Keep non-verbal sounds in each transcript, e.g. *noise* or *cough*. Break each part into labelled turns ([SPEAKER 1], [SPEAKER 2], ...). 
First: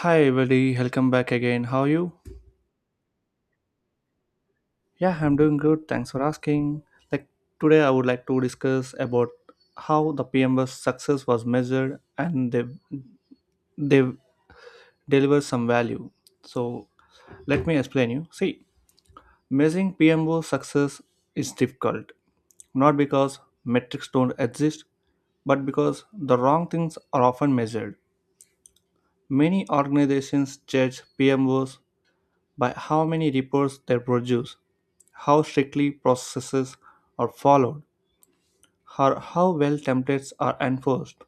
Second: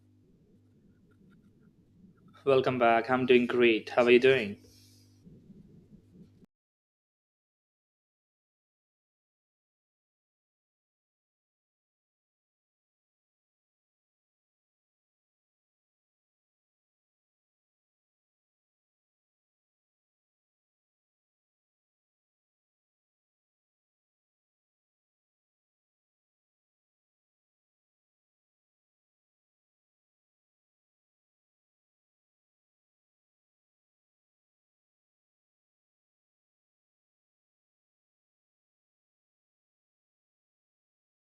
[SPEAKER 1] Hi, everybody. Welcome back again. How are you?
[SPEAKER 2] Welcome back. I'm doing great. How are you doing?
[SPEAKER 1] Yeah, I'm doing good. Thanks for asking. Like today, I would like to discuss about how the PM's success was measured and they deliver some value. So let me explain you. See, measuring PMO success is difficult, not because metrics don't exist, but because the wrong things are often measured. Many organizations judge PMOs by how many reports they produce, how strictly processes are followed, or how well templates are enforced.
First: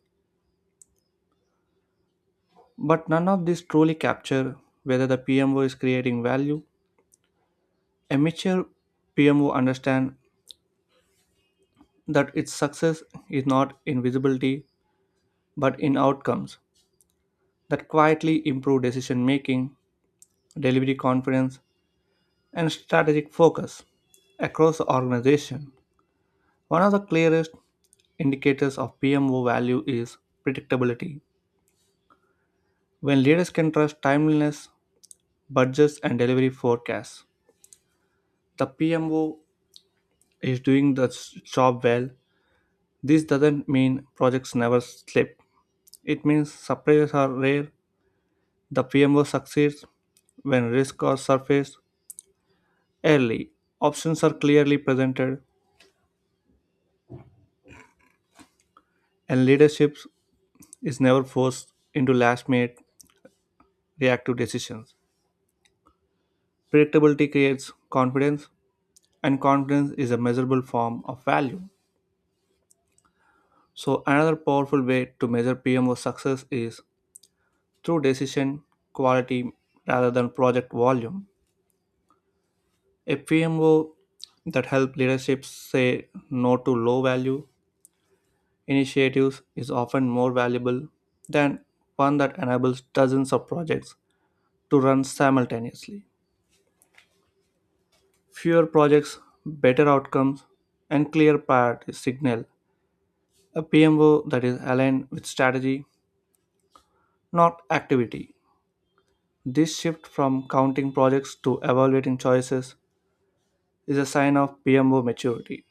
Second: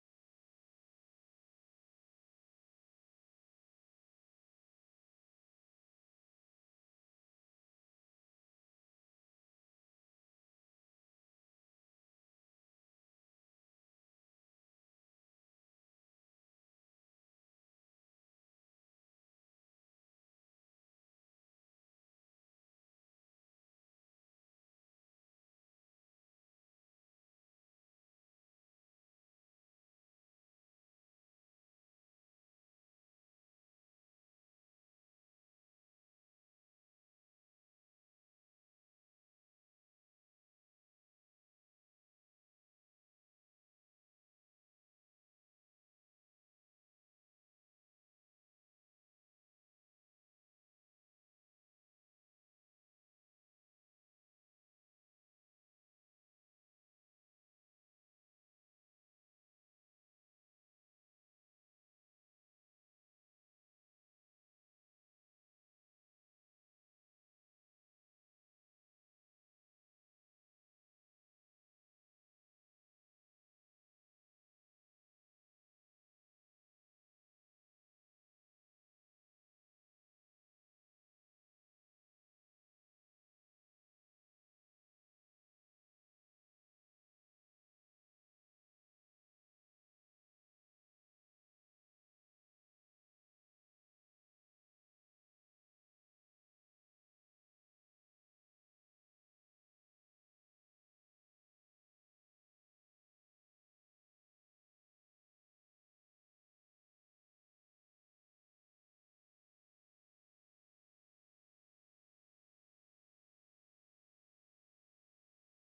[SPEAKER 1] But none of these truly capture whether the PMO is creating value. A mature PMO understands that its success is not in visibility but in outcomes that quietly improve decision making, delivery confidence, and strategic focus across the organization. One of the clearest indicators of PMO value is predictability. When leaders can trust timeliness, budgets, and delivery forecasts, the PMO is doing the job well. This doesn't mean projects never slip. It means surprises are rare. The PMO succeeds when risks are surfaced early, options are clearly presented, and leadership is never forced into last minute reactive decisions. Predictability creates confidence and confidence is a measurable form of value. So, another powerful way to measure PMO success is through decision quality rather than project volume. A PMO that helps leadership say no to low value initiatives is often more valuable than one that enables dozens of projects to run simultaneously. Fewer projects, better outcomes, and clear priority signal. A PMO that is aligned with strategy not activity. This shift from counting projects to evaluating choices is a sign of PMO maturity.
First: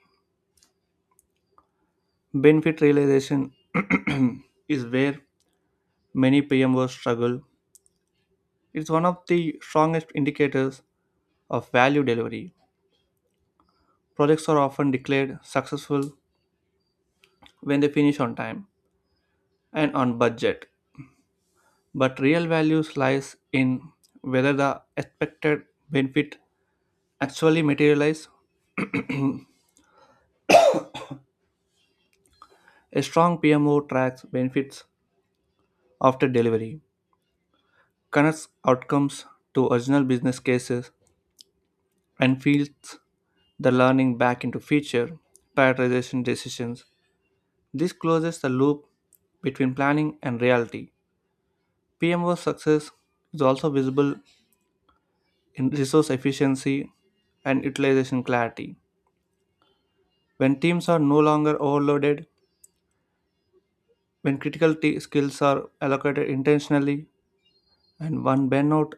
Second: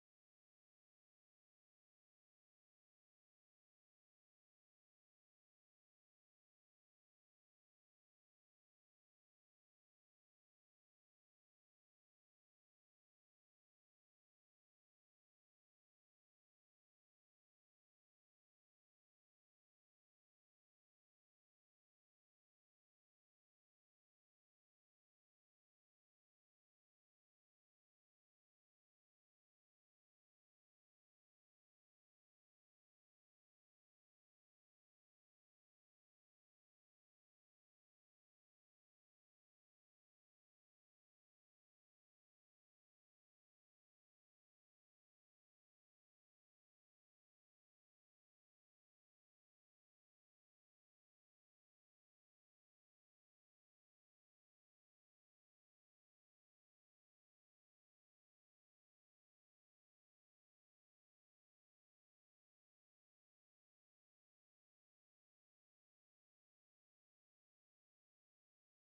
[SPEAKER 1] Benefit realization *clears throat* is where many PMOs struggle. It's one of the strongest indicators of value delivery. Projects are often declared successful when they finish on time and on budget, but real value lies in whether the expected benefit actually materialize. A strong PMO tracks benefits after delivery, connects outcomes to original business cases, and feeds the learning back into future prioritization decisions. This closes the loop between planning and reality. PMO's success is also visible in resource efficiency and utilization clarity. When teams are no longer overloaded, when skills are allocated intentionally, and when burnout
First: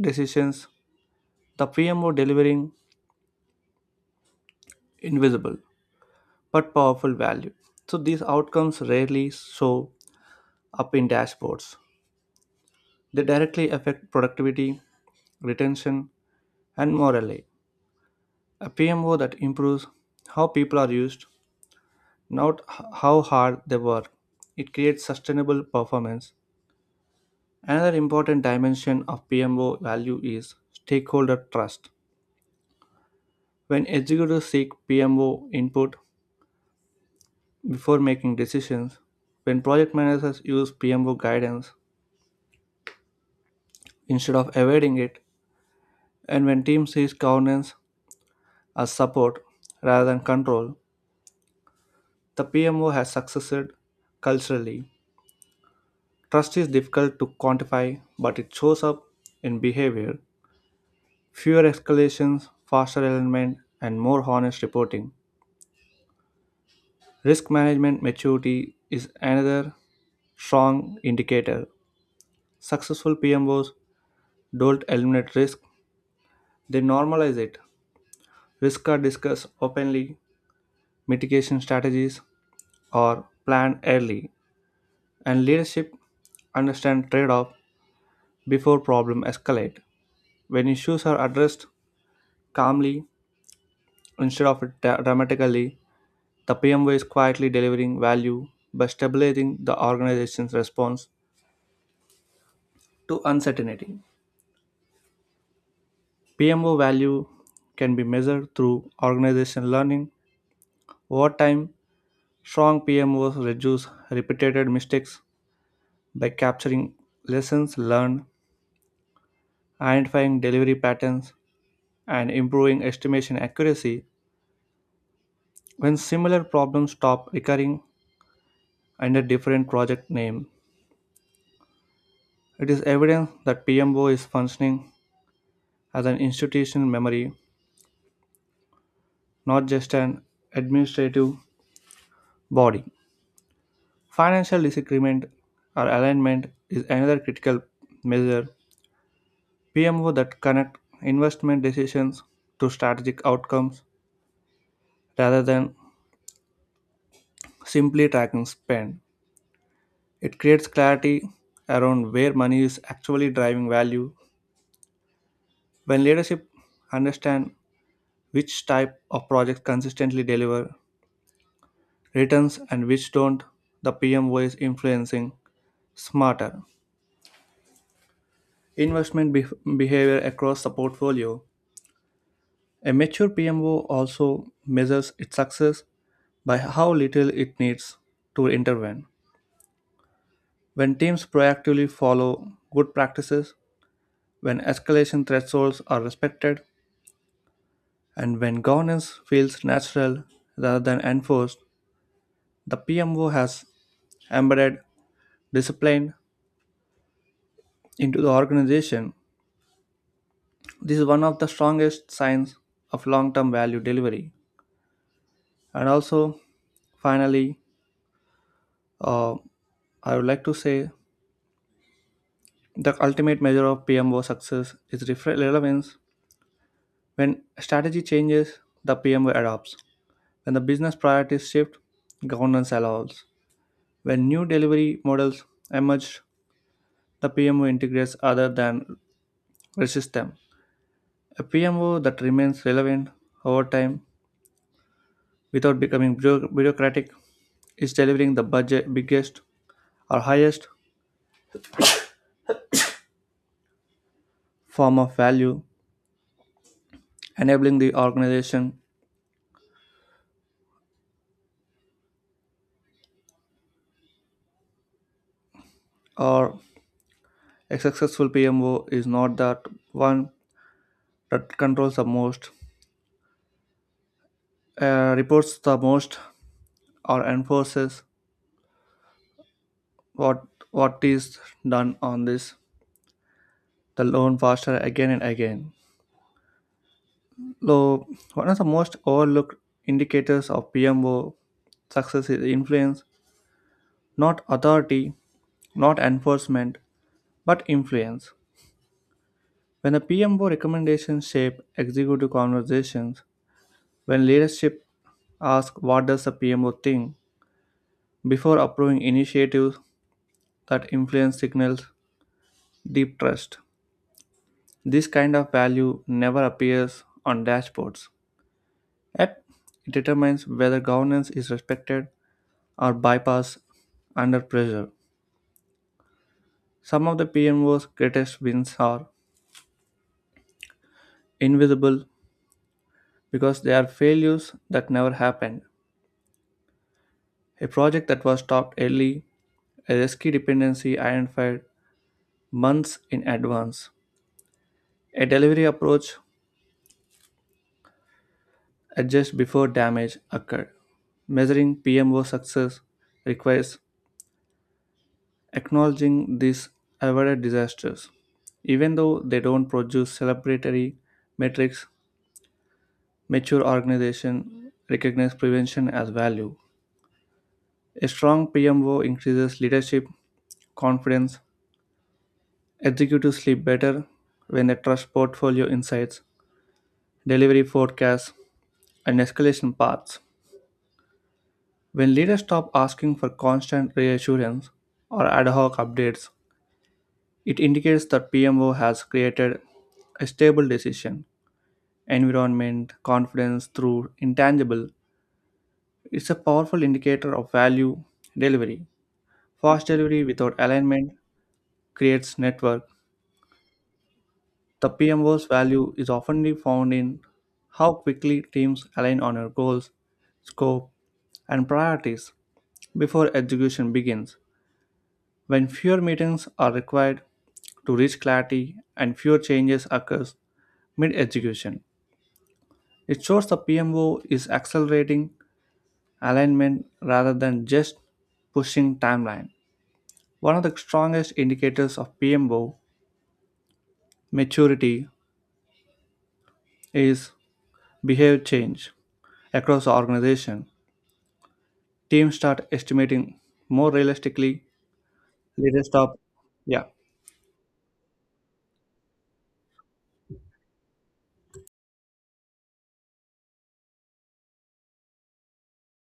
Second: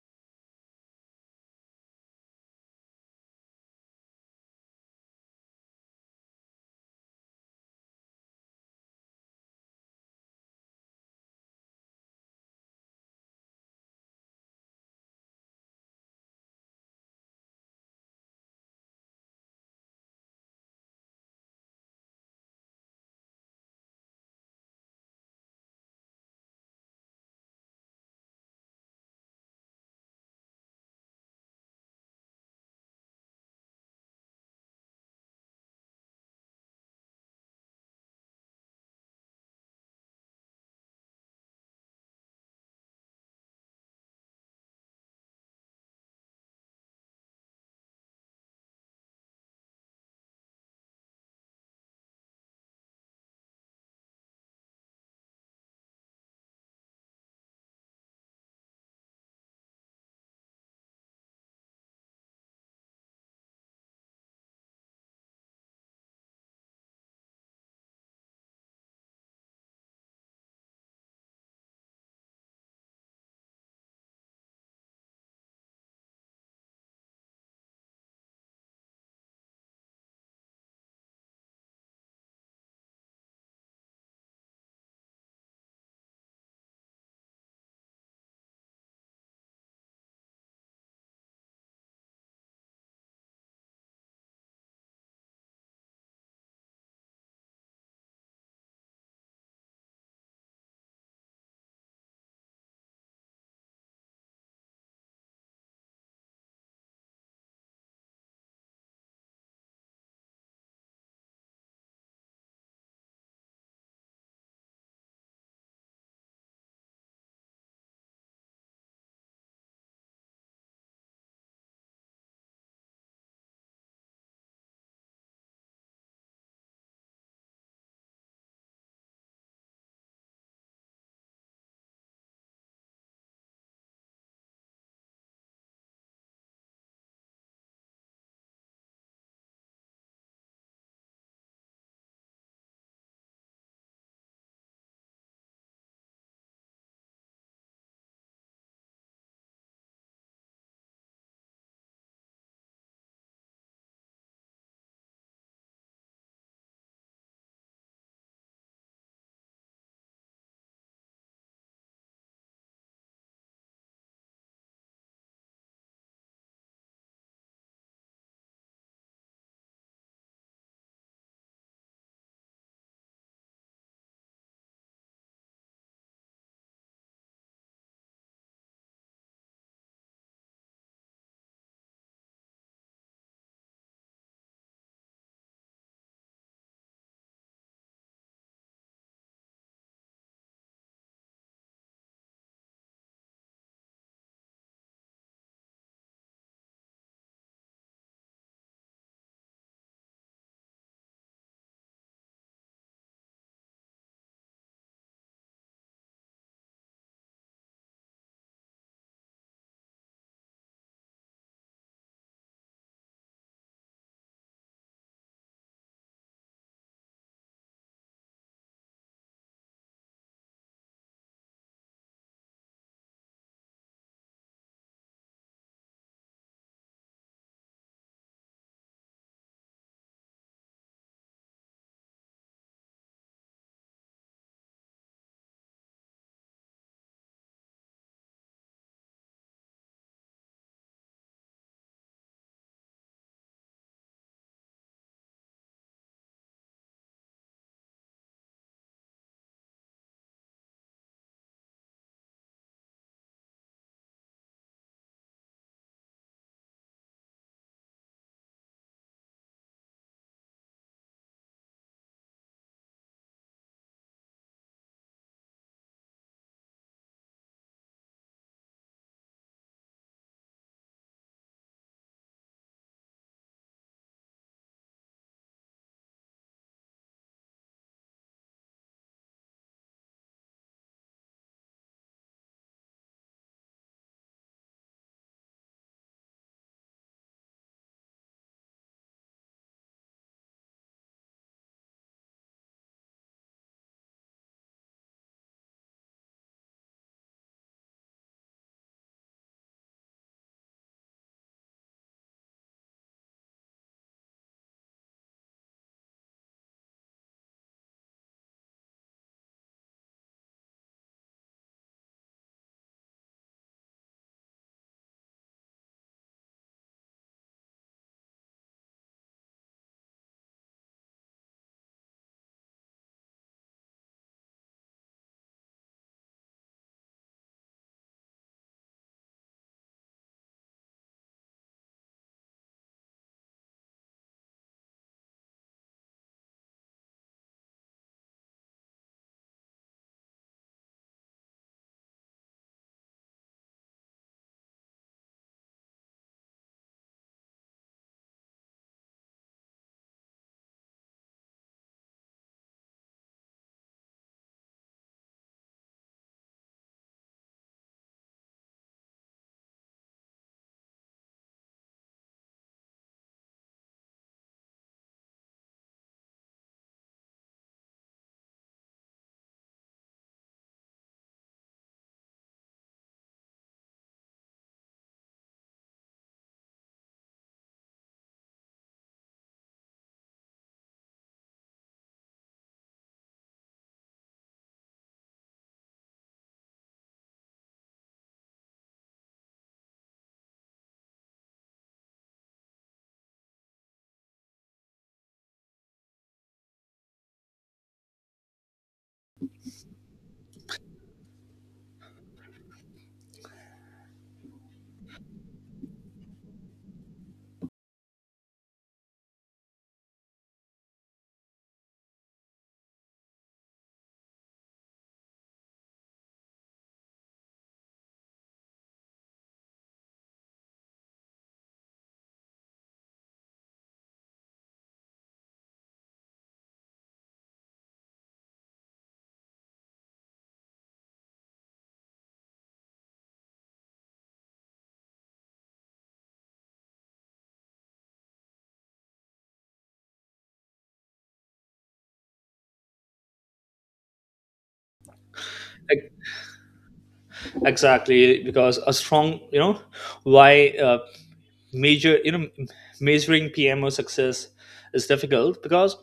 [SPEAKER 1] decisions, the PMO delivering invisible, but powerful value. So these outcomes rarely show up in dashboards. They directly affect productivity, retention, and morale. A PMO that improves how people are used, not h- how hard they work. It creates sustainable performance. Another important dimension of PMO value is stakeholder trust. When executives seek PMO input before making decisions, when project managers use PMO guidance instead of evading it, and when team sees governance as support rather than control, the PMO has succeeded culturally. Trust is difficult to quantify, but it shows up in behavior, fewer escalations, faster alignment, and more honest reporting. Risk management maturity is another strong indicator. Successful PMOs don't eliminate risk, they normalize it. Risks are discussed openly, mitigation strategies are planned early, and leadership understand trade-off before problem escalate. When issues are addressed calmly instead of dramatically, the PMO is quietly delivering value by stabilizing the organization's response to uncertainty. PMO value can be measured through organization learning over time. Strong PMOs reduce repeated mistakes by capturing lessons learned, identifying delivery patterns, and improving estimation accuracy. When similar problems stop recurring under different project name, it is evident that PMO is functioning as an institutional memory, not just an administrative body. Financial disagreement or alignment is another critical measure. PMO that connect investment decisions to strategic outcomes rather than simply tracking spend. It creates clarity around where money is actually driving value. When leadership understand which type of projects consistently deliver returns and which don't, the PMO is influencing smarter investment bef- behavior across the portfolio. A mature PMO also measures its success by how little it needs to intervene. When teams proactively follow good practices, when escalation thresholds are respected, and when governance feels natural rather than enforced, the PMO has embedded discipline into the organization. This is one of the strongest signs of long term value delivery. And also, finally, uh, I would like to say the ultimate measure of PMO success is relevance. When strategy changes, the PMO adopts. When the business priorities shift, governance allows. When new delivery models emerge, the PMO integrates other than resist them. A PMO that remains relevant over time without becoming bureaucratic is delivering the budget biggest or highest form of value enabling the organization. Or a successful PMO is not that one that controls the most, reports the most, or enforces what what is done on this the loan faster again and again. So one of the most overlooked indicators of PMO success is influence. Not authority, not enforcement, but influence. When the PMO recommendations shape executive conversations, when leadership asks what does the PMO think before approving initiatives, that influence signals deep trust. This kind of value never appears on dashboards. Yet it determines whether governance is respected or bypassed under pressure. Some of the PMO's greatest wins are invisible because they are failures that never happened. A project that was stopped early, a risky dependency identified months in advance, a delivery approach adjusted before damage occurred. Measuring PMO success requires acknowledging these avoided disasters. Even though they don't produce celebratory metrics, mature organizations recognize prevention as value. A strong PMO increases leadership confidence. Executives sleep better when they trust portfolio insights, delivery forecasts, and escalation paths. When leaders stop asking for constant reassurance or ad hoc updates, it indicates that PMO has created a stable decision environment, confidence through intangible. It's a powerful indicator of value delivery. Fast delivery without alignment creates network. The PMO's value is often found in how quickly teams align on your goals, scope, and priorities before execution begins. When fewer meetings are required to reach clarity and fewer changes occurs mid-execution, it shows the PMO is accelerating alignment rather than just pushing timeline. One of the strongest indicators of PMO maturity is behavior change across the organization. Teams start estimating more realistically. Leaders
[SPEAKER 2] Ex-
[SPEAKER 1] stop. Yeah,
[SPEAKER 2] Exactly, because a strong, why major, measuring PMO success is difficult because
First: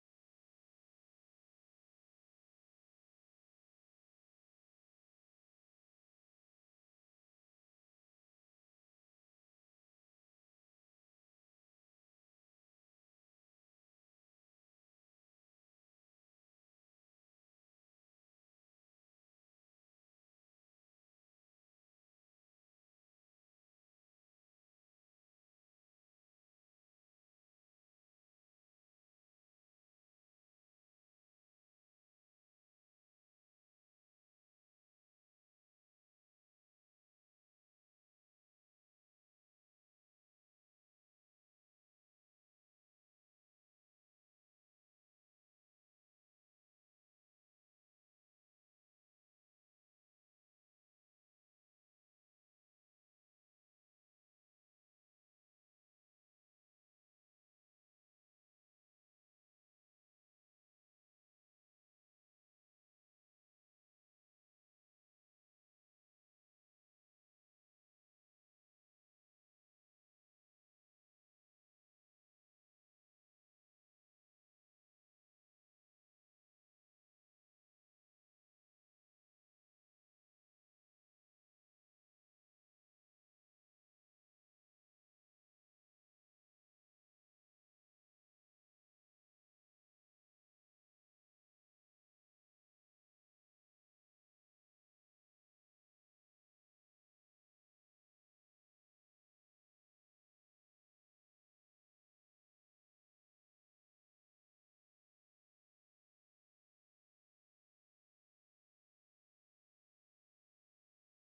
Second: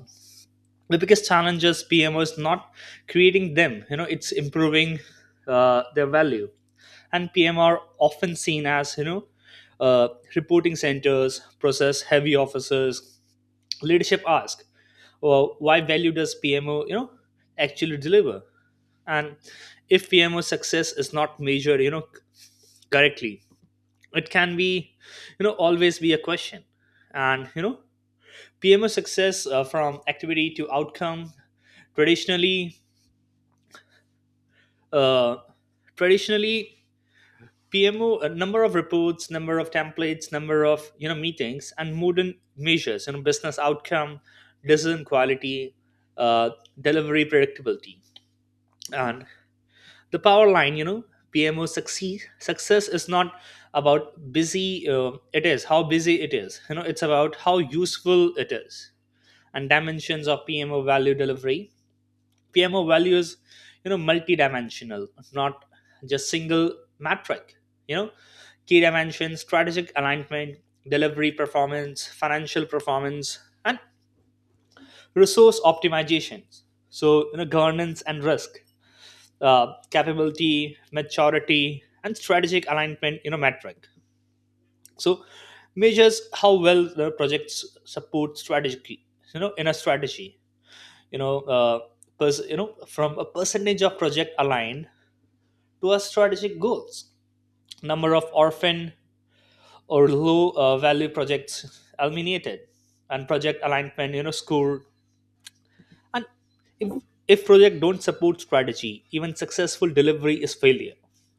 [SPEAKER 2] the biggest challenge is PMO is not creating them. It's improving their value, and PM are often seen as, uh, reporting centers, process heavy officers. Leadership ask, well, why value does PMO, actually deliver? And if PMO success is not measured, correctly, it can be, always be a question. And, PMO success, from activity to outcome. Traditionally uh, traditionally PMO, number of reports, number of templates, number of, meetings, and modern measures, business outcome, decision quality, uh, delivery predictability, and the power line, PMO succeed success is not about busy, it is how busy it is, it's about how useful it is. And dimensions of PMO value delivery. PMO value is, multidimensional, not just single metric, you know key dimensions: strategic alignment, delivery performance, financial performance, and resource optimizations. So, governance and risk, capability, maturity, and strategic alignment, metric. So measures how well the projects support strategy, in a strategy, you know, uh, from a percentage of project aligned to our strategic goals, number of orphan or low value projects eliminated, and project alignment, score. And if if project don't support strategy, even successful delivery is failure.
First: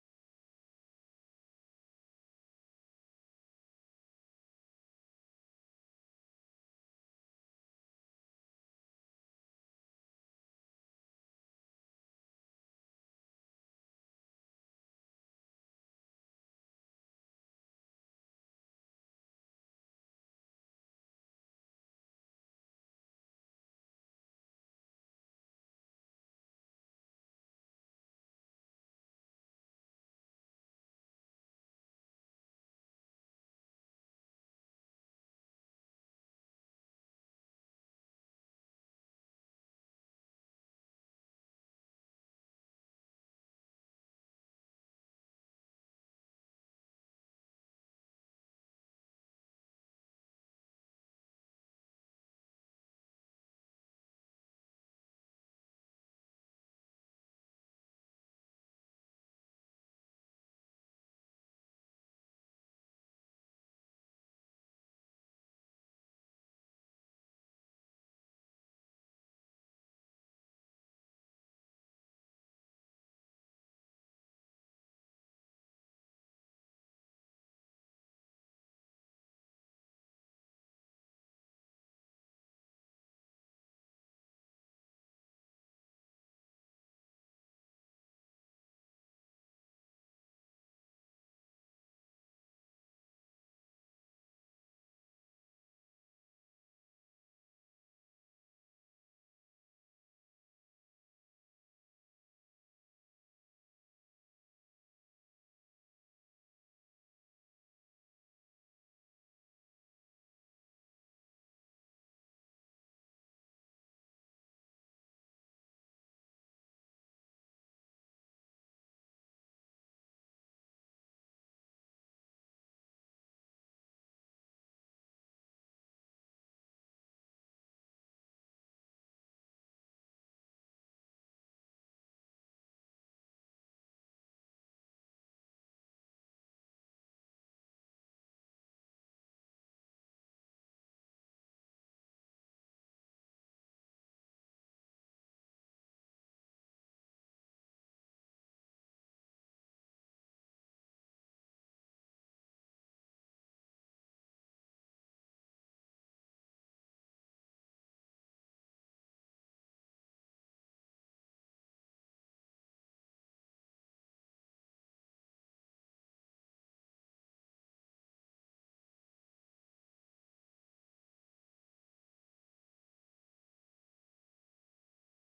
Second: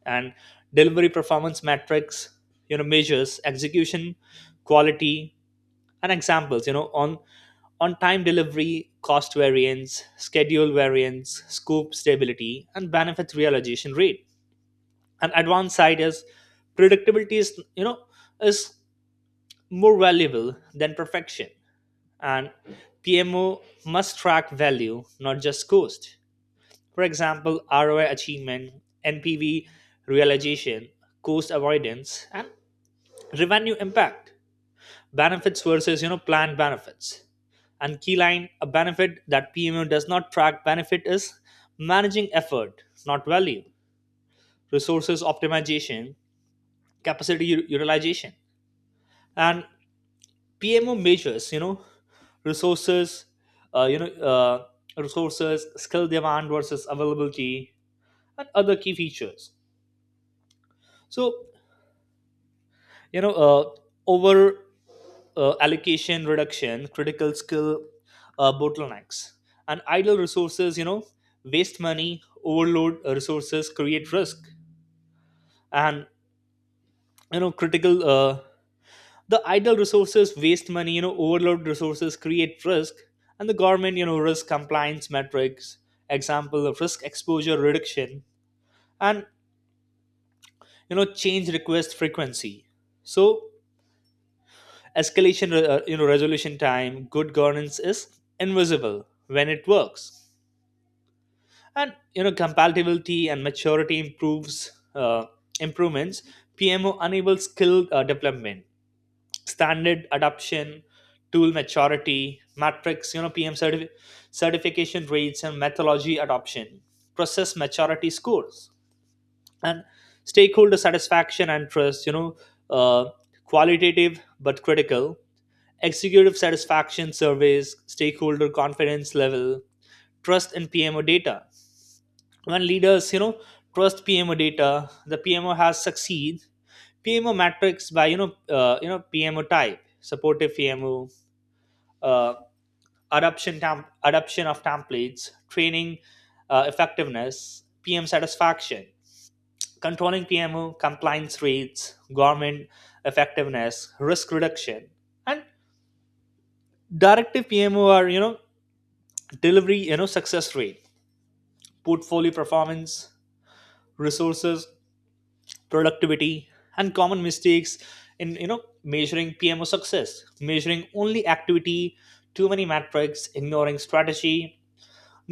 [SPEAKER 2] And delivery performance metrics, measures execution, quality, and examples. On time delivery, cost variance, schedule variance, scope stability, and benefit realization rate. And advanced side is predictability is you know is more valuable than perfection. And PMO must track value, not just cost. For example, ROI achievement, NPV realization, cost avoidance, and revenue impact. Benefits versus, planned benefits. And key line, a benefit that PMO does not track benefit is managing effort, not value, resources optimization, capacity utilization. And PMO measures, resources, uh, you know, uh, skill demand versus availability, and other key features. So, you know uh, over allocation reduction, critical skill bottlenecks, and idle resources, waste money, overload resources create risk. And, critical, the idle resources waste money, overload resources create risk. And the government, risk compliance metrics, example of risk exposure reduction, and, change request frequency. So escalation, resolution time, good governance is invisible when it works. And, compatibility and maturity improves uh, improvements. PMO enables skill development, standard adoption, tool maturity, matrix, PM certification rates, and methodology adoption, process maturity scores. And stakeholder satisfaction and trust, uh, qualitative but critical, executive satisfaction surveys, stakeholder confidence level, trust in PMO data. When leaders, trust PMO data, the PMO has succeed. PMO matrix by, PMO type: supportive PMO, uh, adoption of templates, training effectiveness, PM satisfaction; controlling PMO compliance rates, government effectiveness, risk reduction; and directive PMO are, delivery, success rate, portfolio performance, resources productivity. And common mistakes in, measuring PMO success: measuring only activity, too many metrics, ignoring strategy,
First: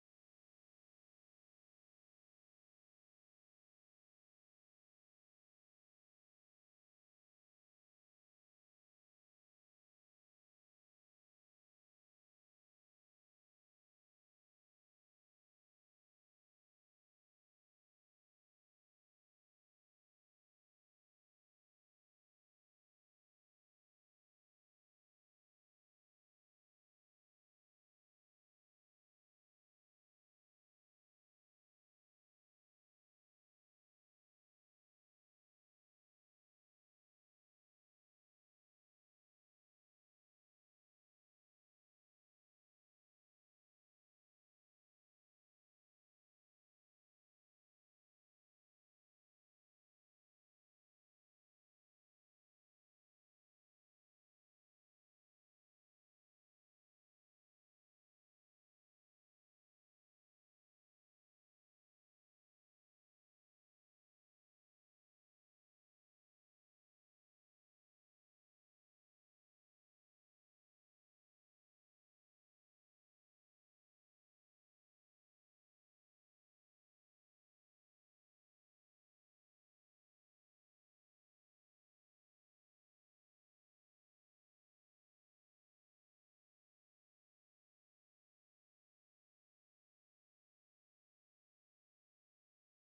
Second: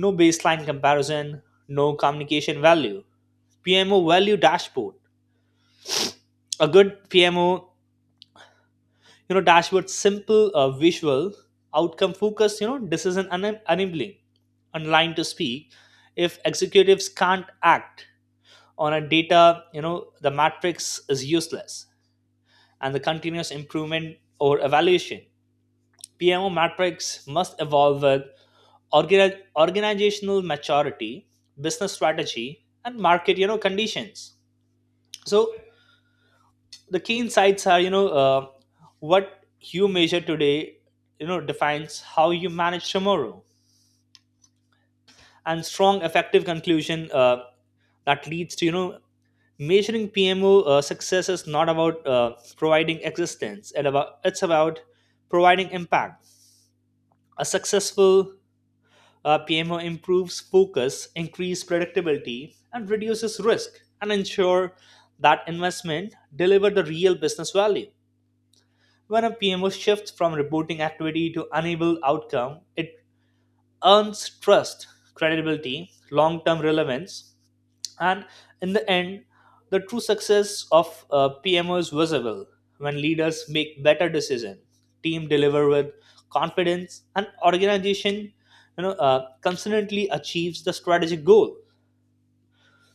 [SPEAKER 2] no baseline comparison, no communication value. PMO value dashboard: a good PMO, dashboard simple, visual, outcome focused, decision enabling, and line to speak: if executives can't act on a data, the matrix is useless. And the continuous improvement or evaluation, PMO matrix must evolve with organizational maturity, business strategy, and market, conditions. So the key insights are, what you measure today, defines how you manage tomorrow, and strong effective conclusion, that leads to, measuring PMO, success is not about, providing existence. It's about providing impact. A successful, PMO improves focus, increase predictability, and reduces risk, and ensure that investment deliver the real business value. When a PMO shifts from reporting activity to enable outcome, it earns trust, credibility, long-term relevance. And in the end, the true success of, PMO is visible when leaders make better decisions, team deliver with confidence, and organization, consistently achieves the strategic goal.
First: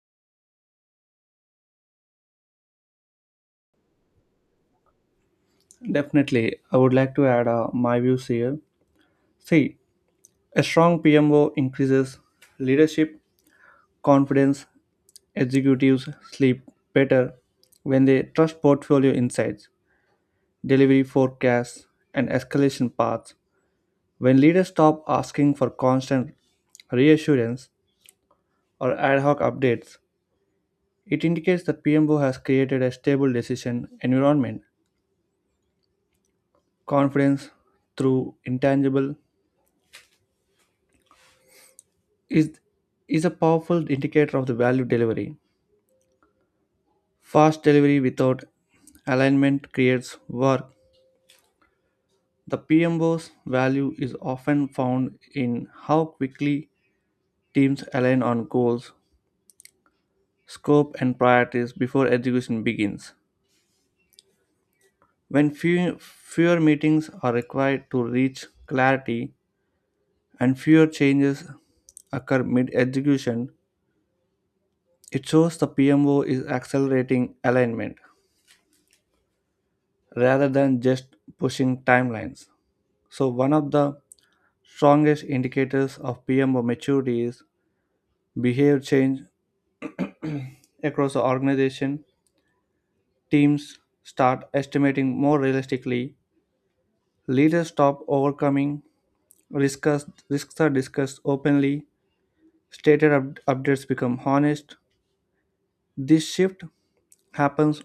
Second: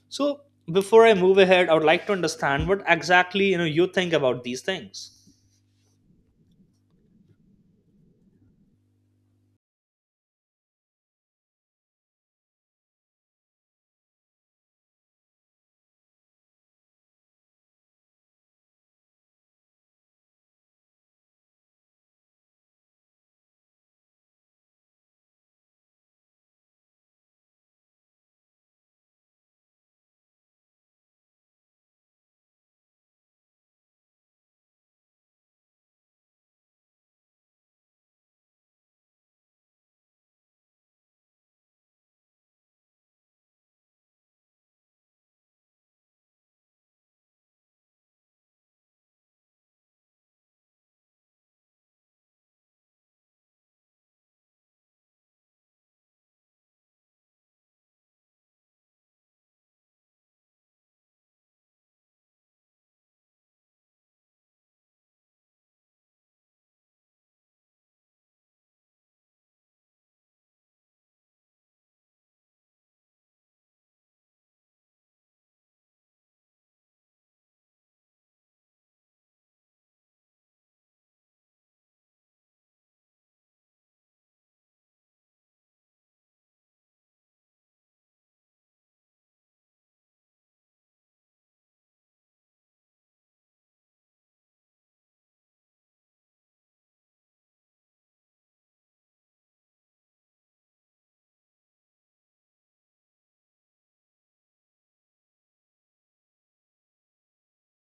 [SPEAKER 2] So, before I move ahead, I would like to understand what exactly, you think about these things.
[SPEAKER 1] definitely, I would like to add my views here. See, a strong PMO increases leadership confidence. Executives sleep better when they trust portfolio insights, delivery forecasts, and escalation paths. When leaders stop asking for constant reassurance or ad hoc updates, it indicates that PMO has created a stable decision environment, confidence through intangible is is a powerful indicator of the value delivery. Fast delivery without alignment creates work. The PMBO's value is often found in how quickly teams align on goals, scope, and priorities before execution begins. When fewer meetings are required to reach clarity and fewer changes occur mid execution, it shows the PMO is accelerating alignment rather than just pushing timelines. So, one of the strongest indicators of PMO maturity is behavior change across the organization. Teams start estimating more realistically. Leaders stop overcoming risks. Risks are discussed openly. Updates become honest. This shift happens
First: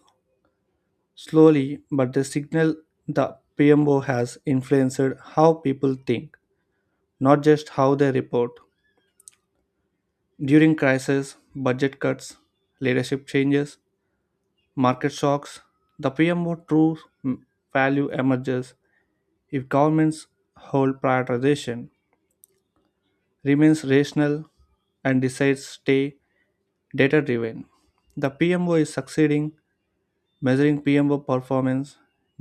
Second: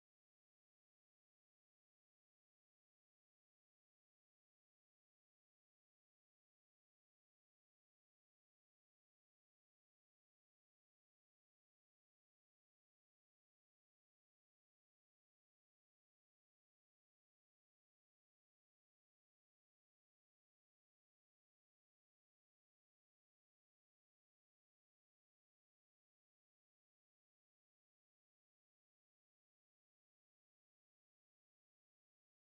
[SPEAKER 1] slowly, but the signal the PMO has influenced how people think, not just how they report. During crises, budget cuts, leadership changes, market shocks, the PMO true value emerges. If government's whole prioritization remains rational and decides stay data driven, the PMO is succeeding. Measuring PMO performance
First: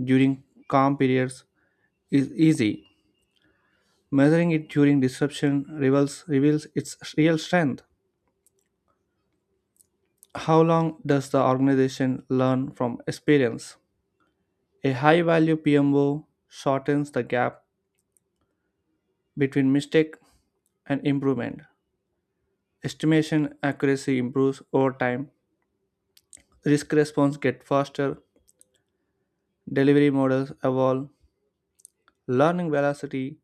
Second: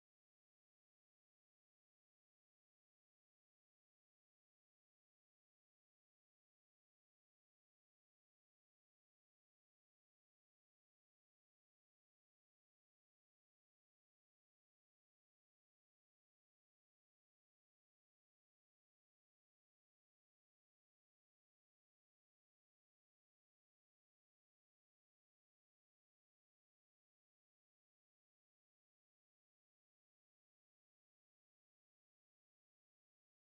[SPEAKER 1] during calm periods is easy. Measuring it during disruption reveals its real strength. How long does the organization learn from experience? A high value PMO shortens the gap between mistake and improvement. Estimation accuracy improves over time. Risk response gets faster. Delivery models evolve. Learning velocity,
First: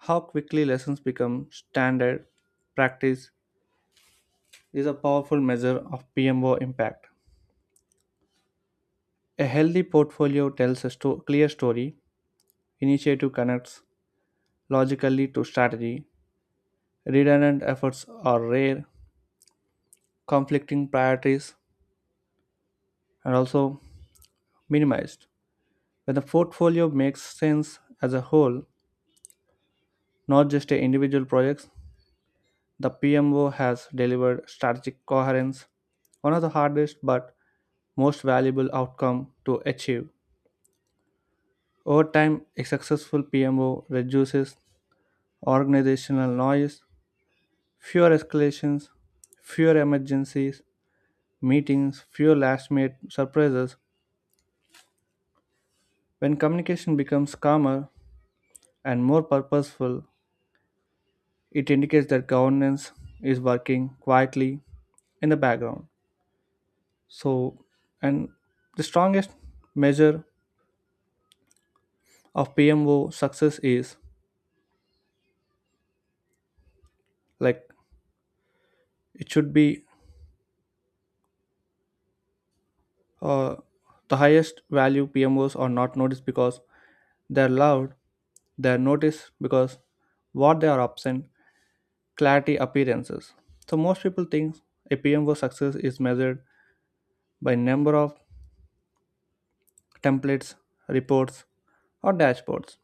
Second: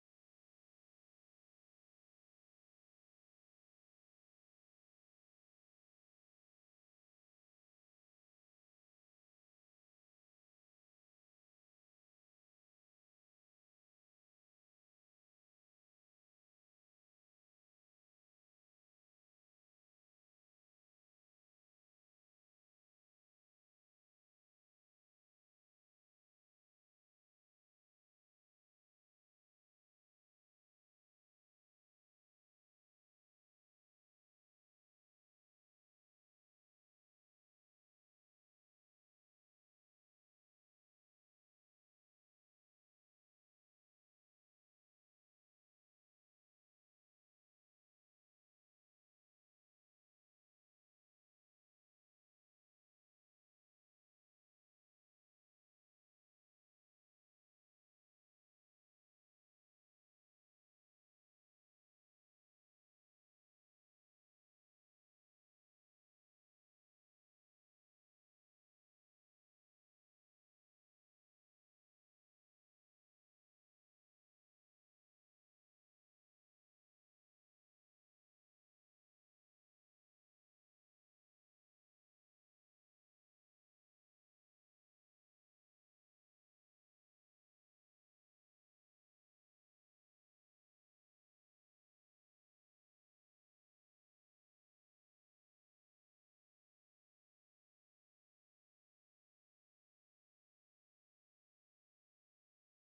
[SPEAKER 1] how quickly lessons become standard practice, is a powerful measure of PMO impact. A healthy portfolio tells a clear story. Initiative connects logically to strategy. Redundant efforts are rare, conflicting priorities are also minimized. When the portfolio makes sense as a whole, not just a individual projects, the PMO has delivered strategic coherence, one of the hardest but most valuable outcome to achieve. Over time, a successful PMO reduces organizational noise, fewer escalations, fewer emergencies, meetings, fewer last minute surprises. When communication becomes calmer and more purposeful, it indicates that governance is working quietly in the background. So, and the strongest measure of PMO success is like it should be uh, the highest value PMOs are not noticed because they're loud, they're noticed because what they are absent, clarity appearances. So most people think a PMO success is measured by number of templates, reports, or dashboards.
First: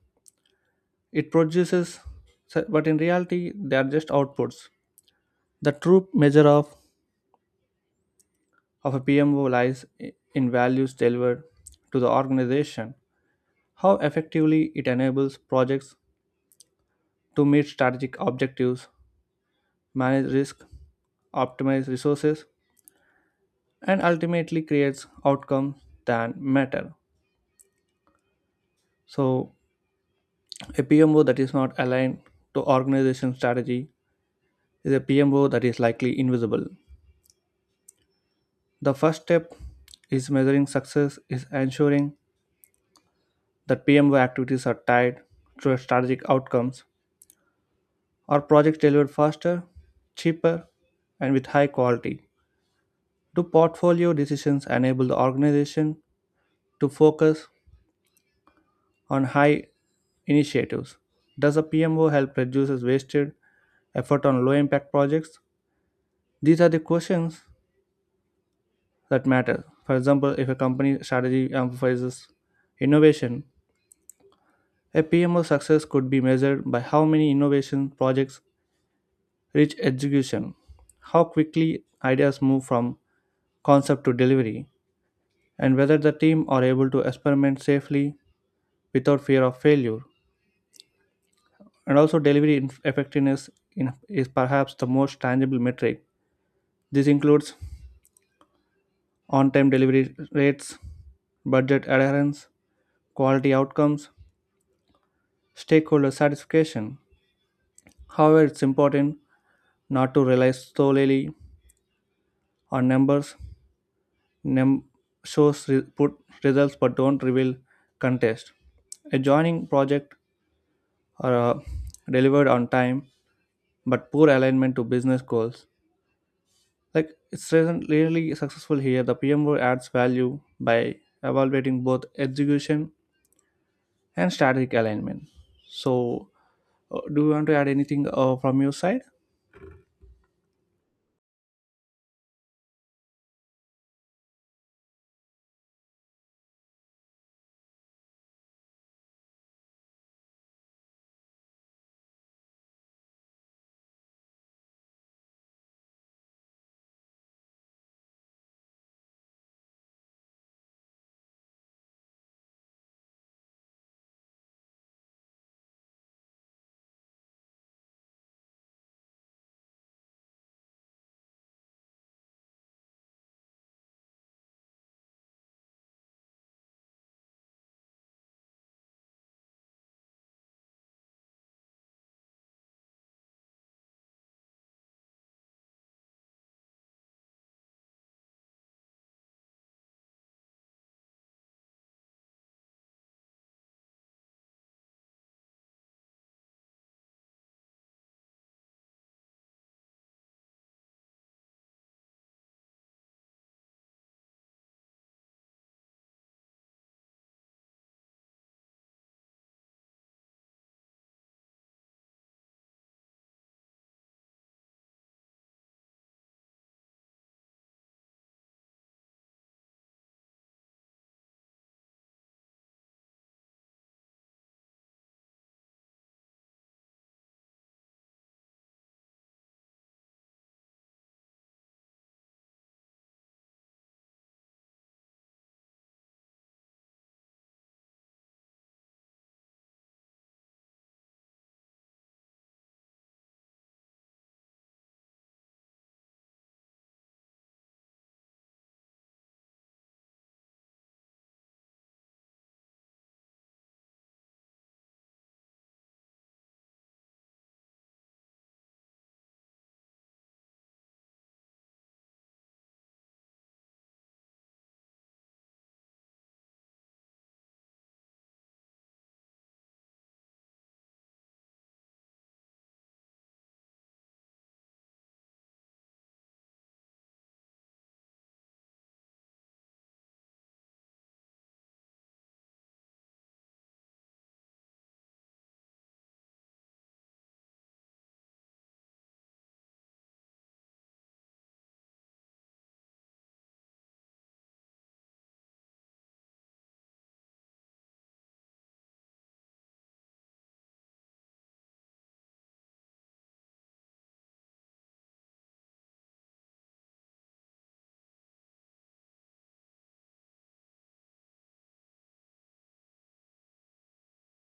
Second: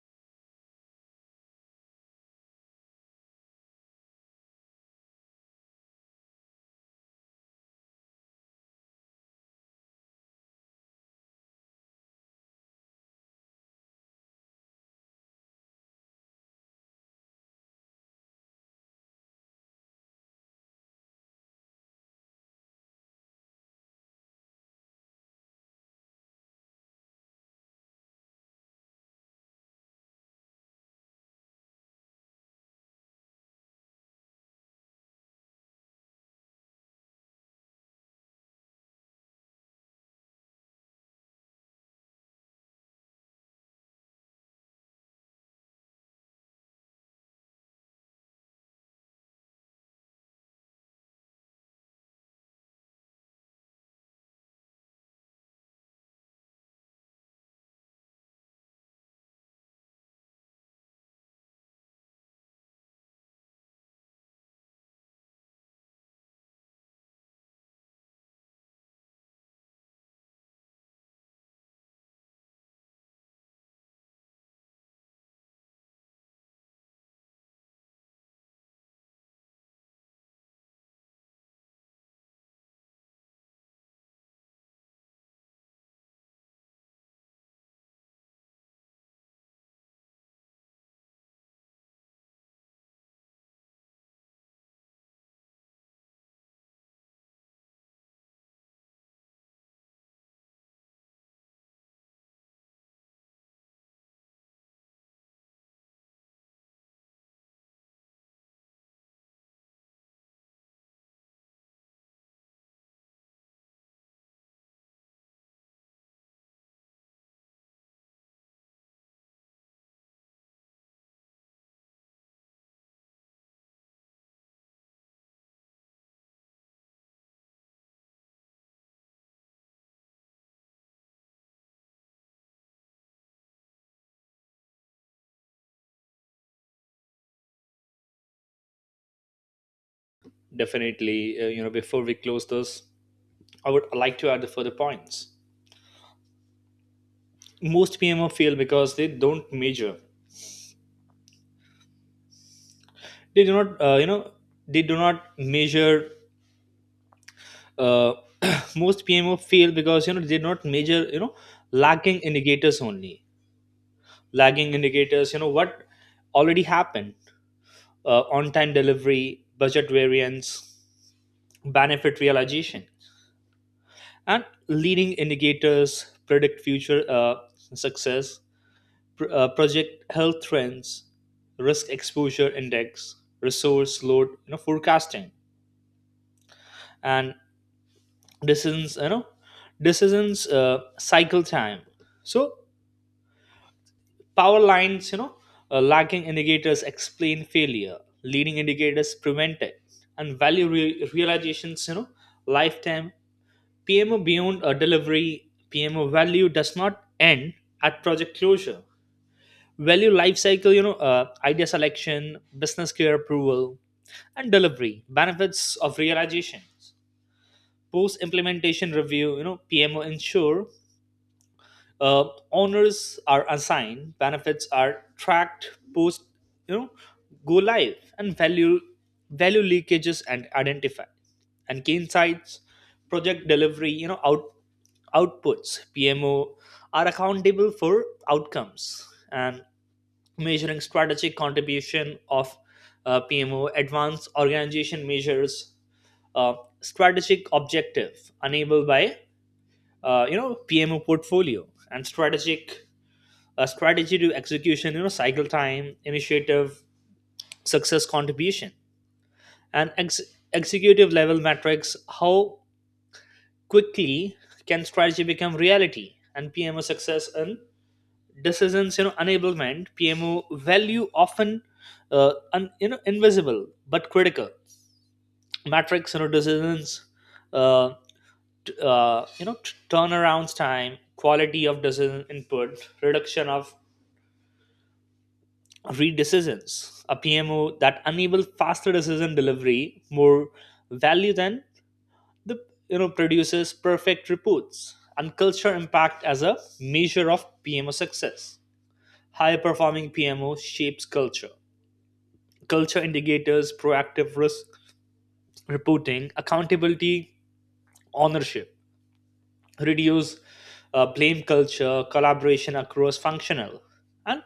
[SPEAKER 1] It produces, but in reality, they are just outputs. The true measure of a PMO lies in values delivered to the organization, how effectively it enables projects to meet strategic objectives, manage risk, optimize resources, and ultimately creates outcomes that matter. So, a PMO that is not aligned to organization strategy is a PMO that is likely invisible. The first step is measuring success is ensuring that PMO activities are tied to strategic outcomes or projects delivered faster, cheaper, and with high quality. Do portfolio decisions enable the organization to focus on high initiatives? Does a PMO help reduce wasted effort on low impact projects? These are the questions that matter. For example, if a company strategy emphasizes innovation, a PMO success could be measured by how many innovation projects reach execution, how quickly ideas move from concept to delivery, and whether the team are able to experiment safely without fear of failure. And also, delivery effectiveness in- is perhaps the most tangible metric. This includes on time delivery rates, budget adherence, quality outcomes, stakeholder satisfaction. However, it's important not to rely solely on numbers. Num- Shows put results but don't reveal contest. A joining project are delivered on time but poor alignment to business goals. Like it's really successful here. The PMO adds value by evaluating both execution and strategic alignment. So, do you want to add anything from your side?
[SPEAKER 2] Definitely, before we close this, I would like to add the further points. Most PMO fail because they don't measure. They do not, you know, they do not measure, uh, *clears throat* most PMO fail because, they not measure, lagging indicators only. Lagging indicators, what already happened: on time delivery, budget variance, benefit realization. And leading indicators predict future, success: project health trends, risk exposure index, resource load, forecasting, and decisions you know decisions, cycle time. So, power lines, lagging indicators explain failure, leading indicators prevent it, and value realizations, lifetime PMO beyond a delivery. PMO value does not end at project closure. Value lifecycle, idea selection, business care approval, and delivery benefits of realizations, post implementation review. PMO ensure, uh, owners are assigned, benefits are tracked post, you know, go live, and value leakages and identified. And gain sites, project delivery, outputs PMO are accountable for outcomes and measuring strategic contribution of, PMO. Advanced organization measures, uh, strategic objective enabled by, PMO portfolio and strategic, a strategy to execution, cycle time, initiative success contribution, and executive level metrics: how quickly can strategy become reality. And PMO success and decisions, enablement. PMO value often, un, you know invisible but critical metrics, decisions, uh, turnarounds time, quality of decision input, reduction of redecisions. A PMO that enable faster decision delivery, more value than the, produces perfect reports. And culture impact as a measure of PMO success. High performing PMO shapes culture. Culture indicators: proactive risk reporting, accountability, ownership, reduce, blame culture, collaboration across functional, and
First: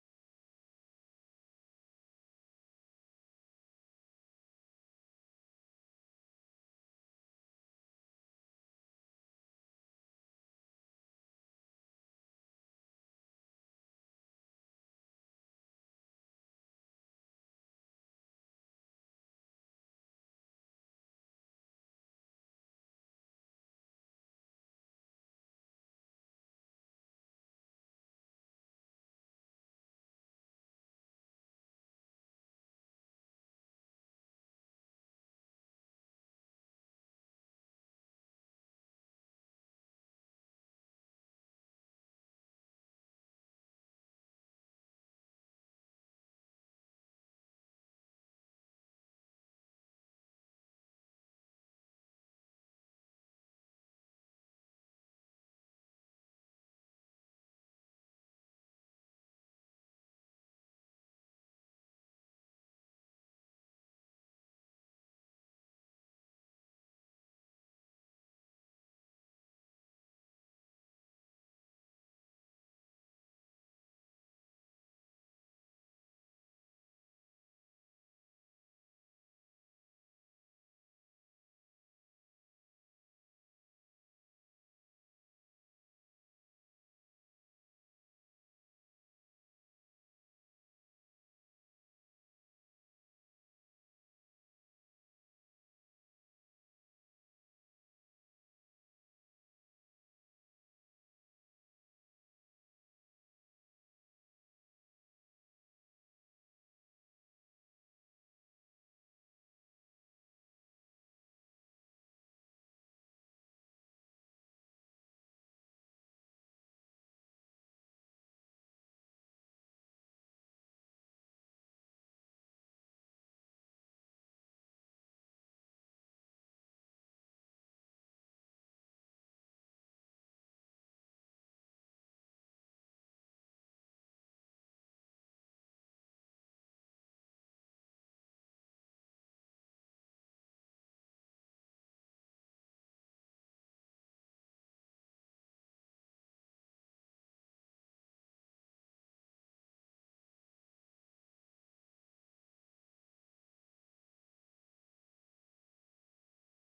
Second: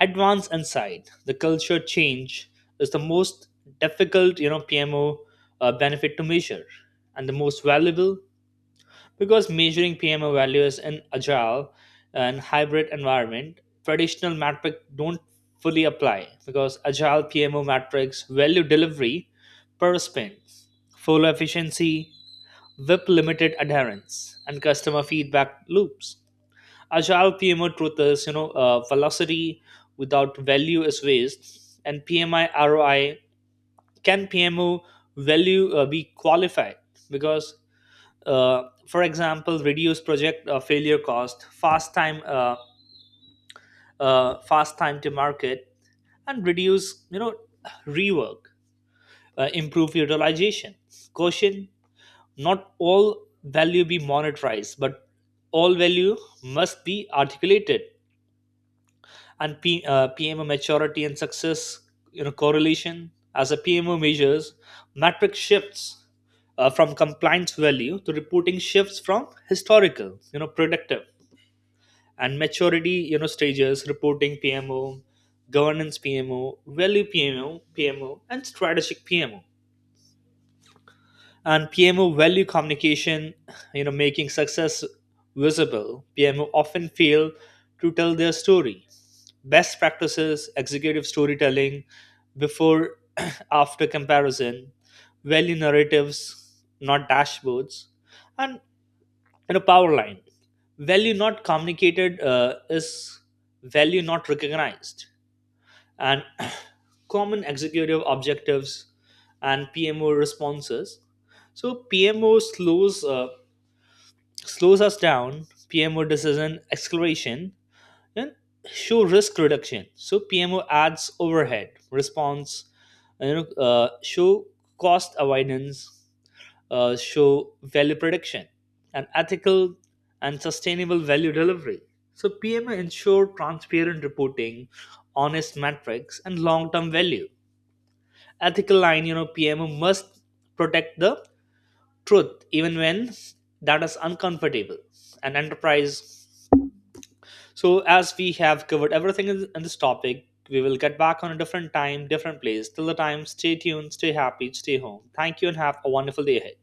[SPEAKER 2] advance and side the culture change is the most difficult, PMO, benefit to measure, and the most valuable. Because measuring PMO values in agile and hybrid environment, traditional metric don't fully apply because agile PMO metrics value delivery per spin, full efficiency, whip limited adherence, and customer feedback loops. Agile PMO truth is, velocity without value is waste. And PMI ROI: can PMO value, be qualified? Because, uh, for example, reduce project, failure cost, fast time to market, and reduce, rework, improve utilization. Caution: not all value be monetized, but all value must be articulated. And PMO maturity and success, correlation. As a PMO measures, metric shifts, from compliance value to reporting, shifts from historical, predictive. And maturity, stages: reporting PMO, governance PMO, value PMO, and strategic PMO. And PMO value communication, making success visible. PMO often fail to tell their story. Best practices: executive storytelling, before *clears throat* after comparison, value narratives, not dashboards, and, power line. Value not communicated, is value not recognized. And *clears throat* common executive objectives and PMO responses. So PMO slows us down. PMO decision acceleration and show risk reduction. So PMO adds overhead response. Show cost avoidance. Show value prediction and ethical and sustainable value delivery. So PMO ensure transparent reporting, honest metrics, and long-term value ethical line, PMO must protect the truth even when that is uncomfortable. And enterprise. So, as we have covered everything in this topic, we will get back on a different time, different place. Till the time, stay tuned, stay happy, stay home. Thank you, and have a wonderful day ahead.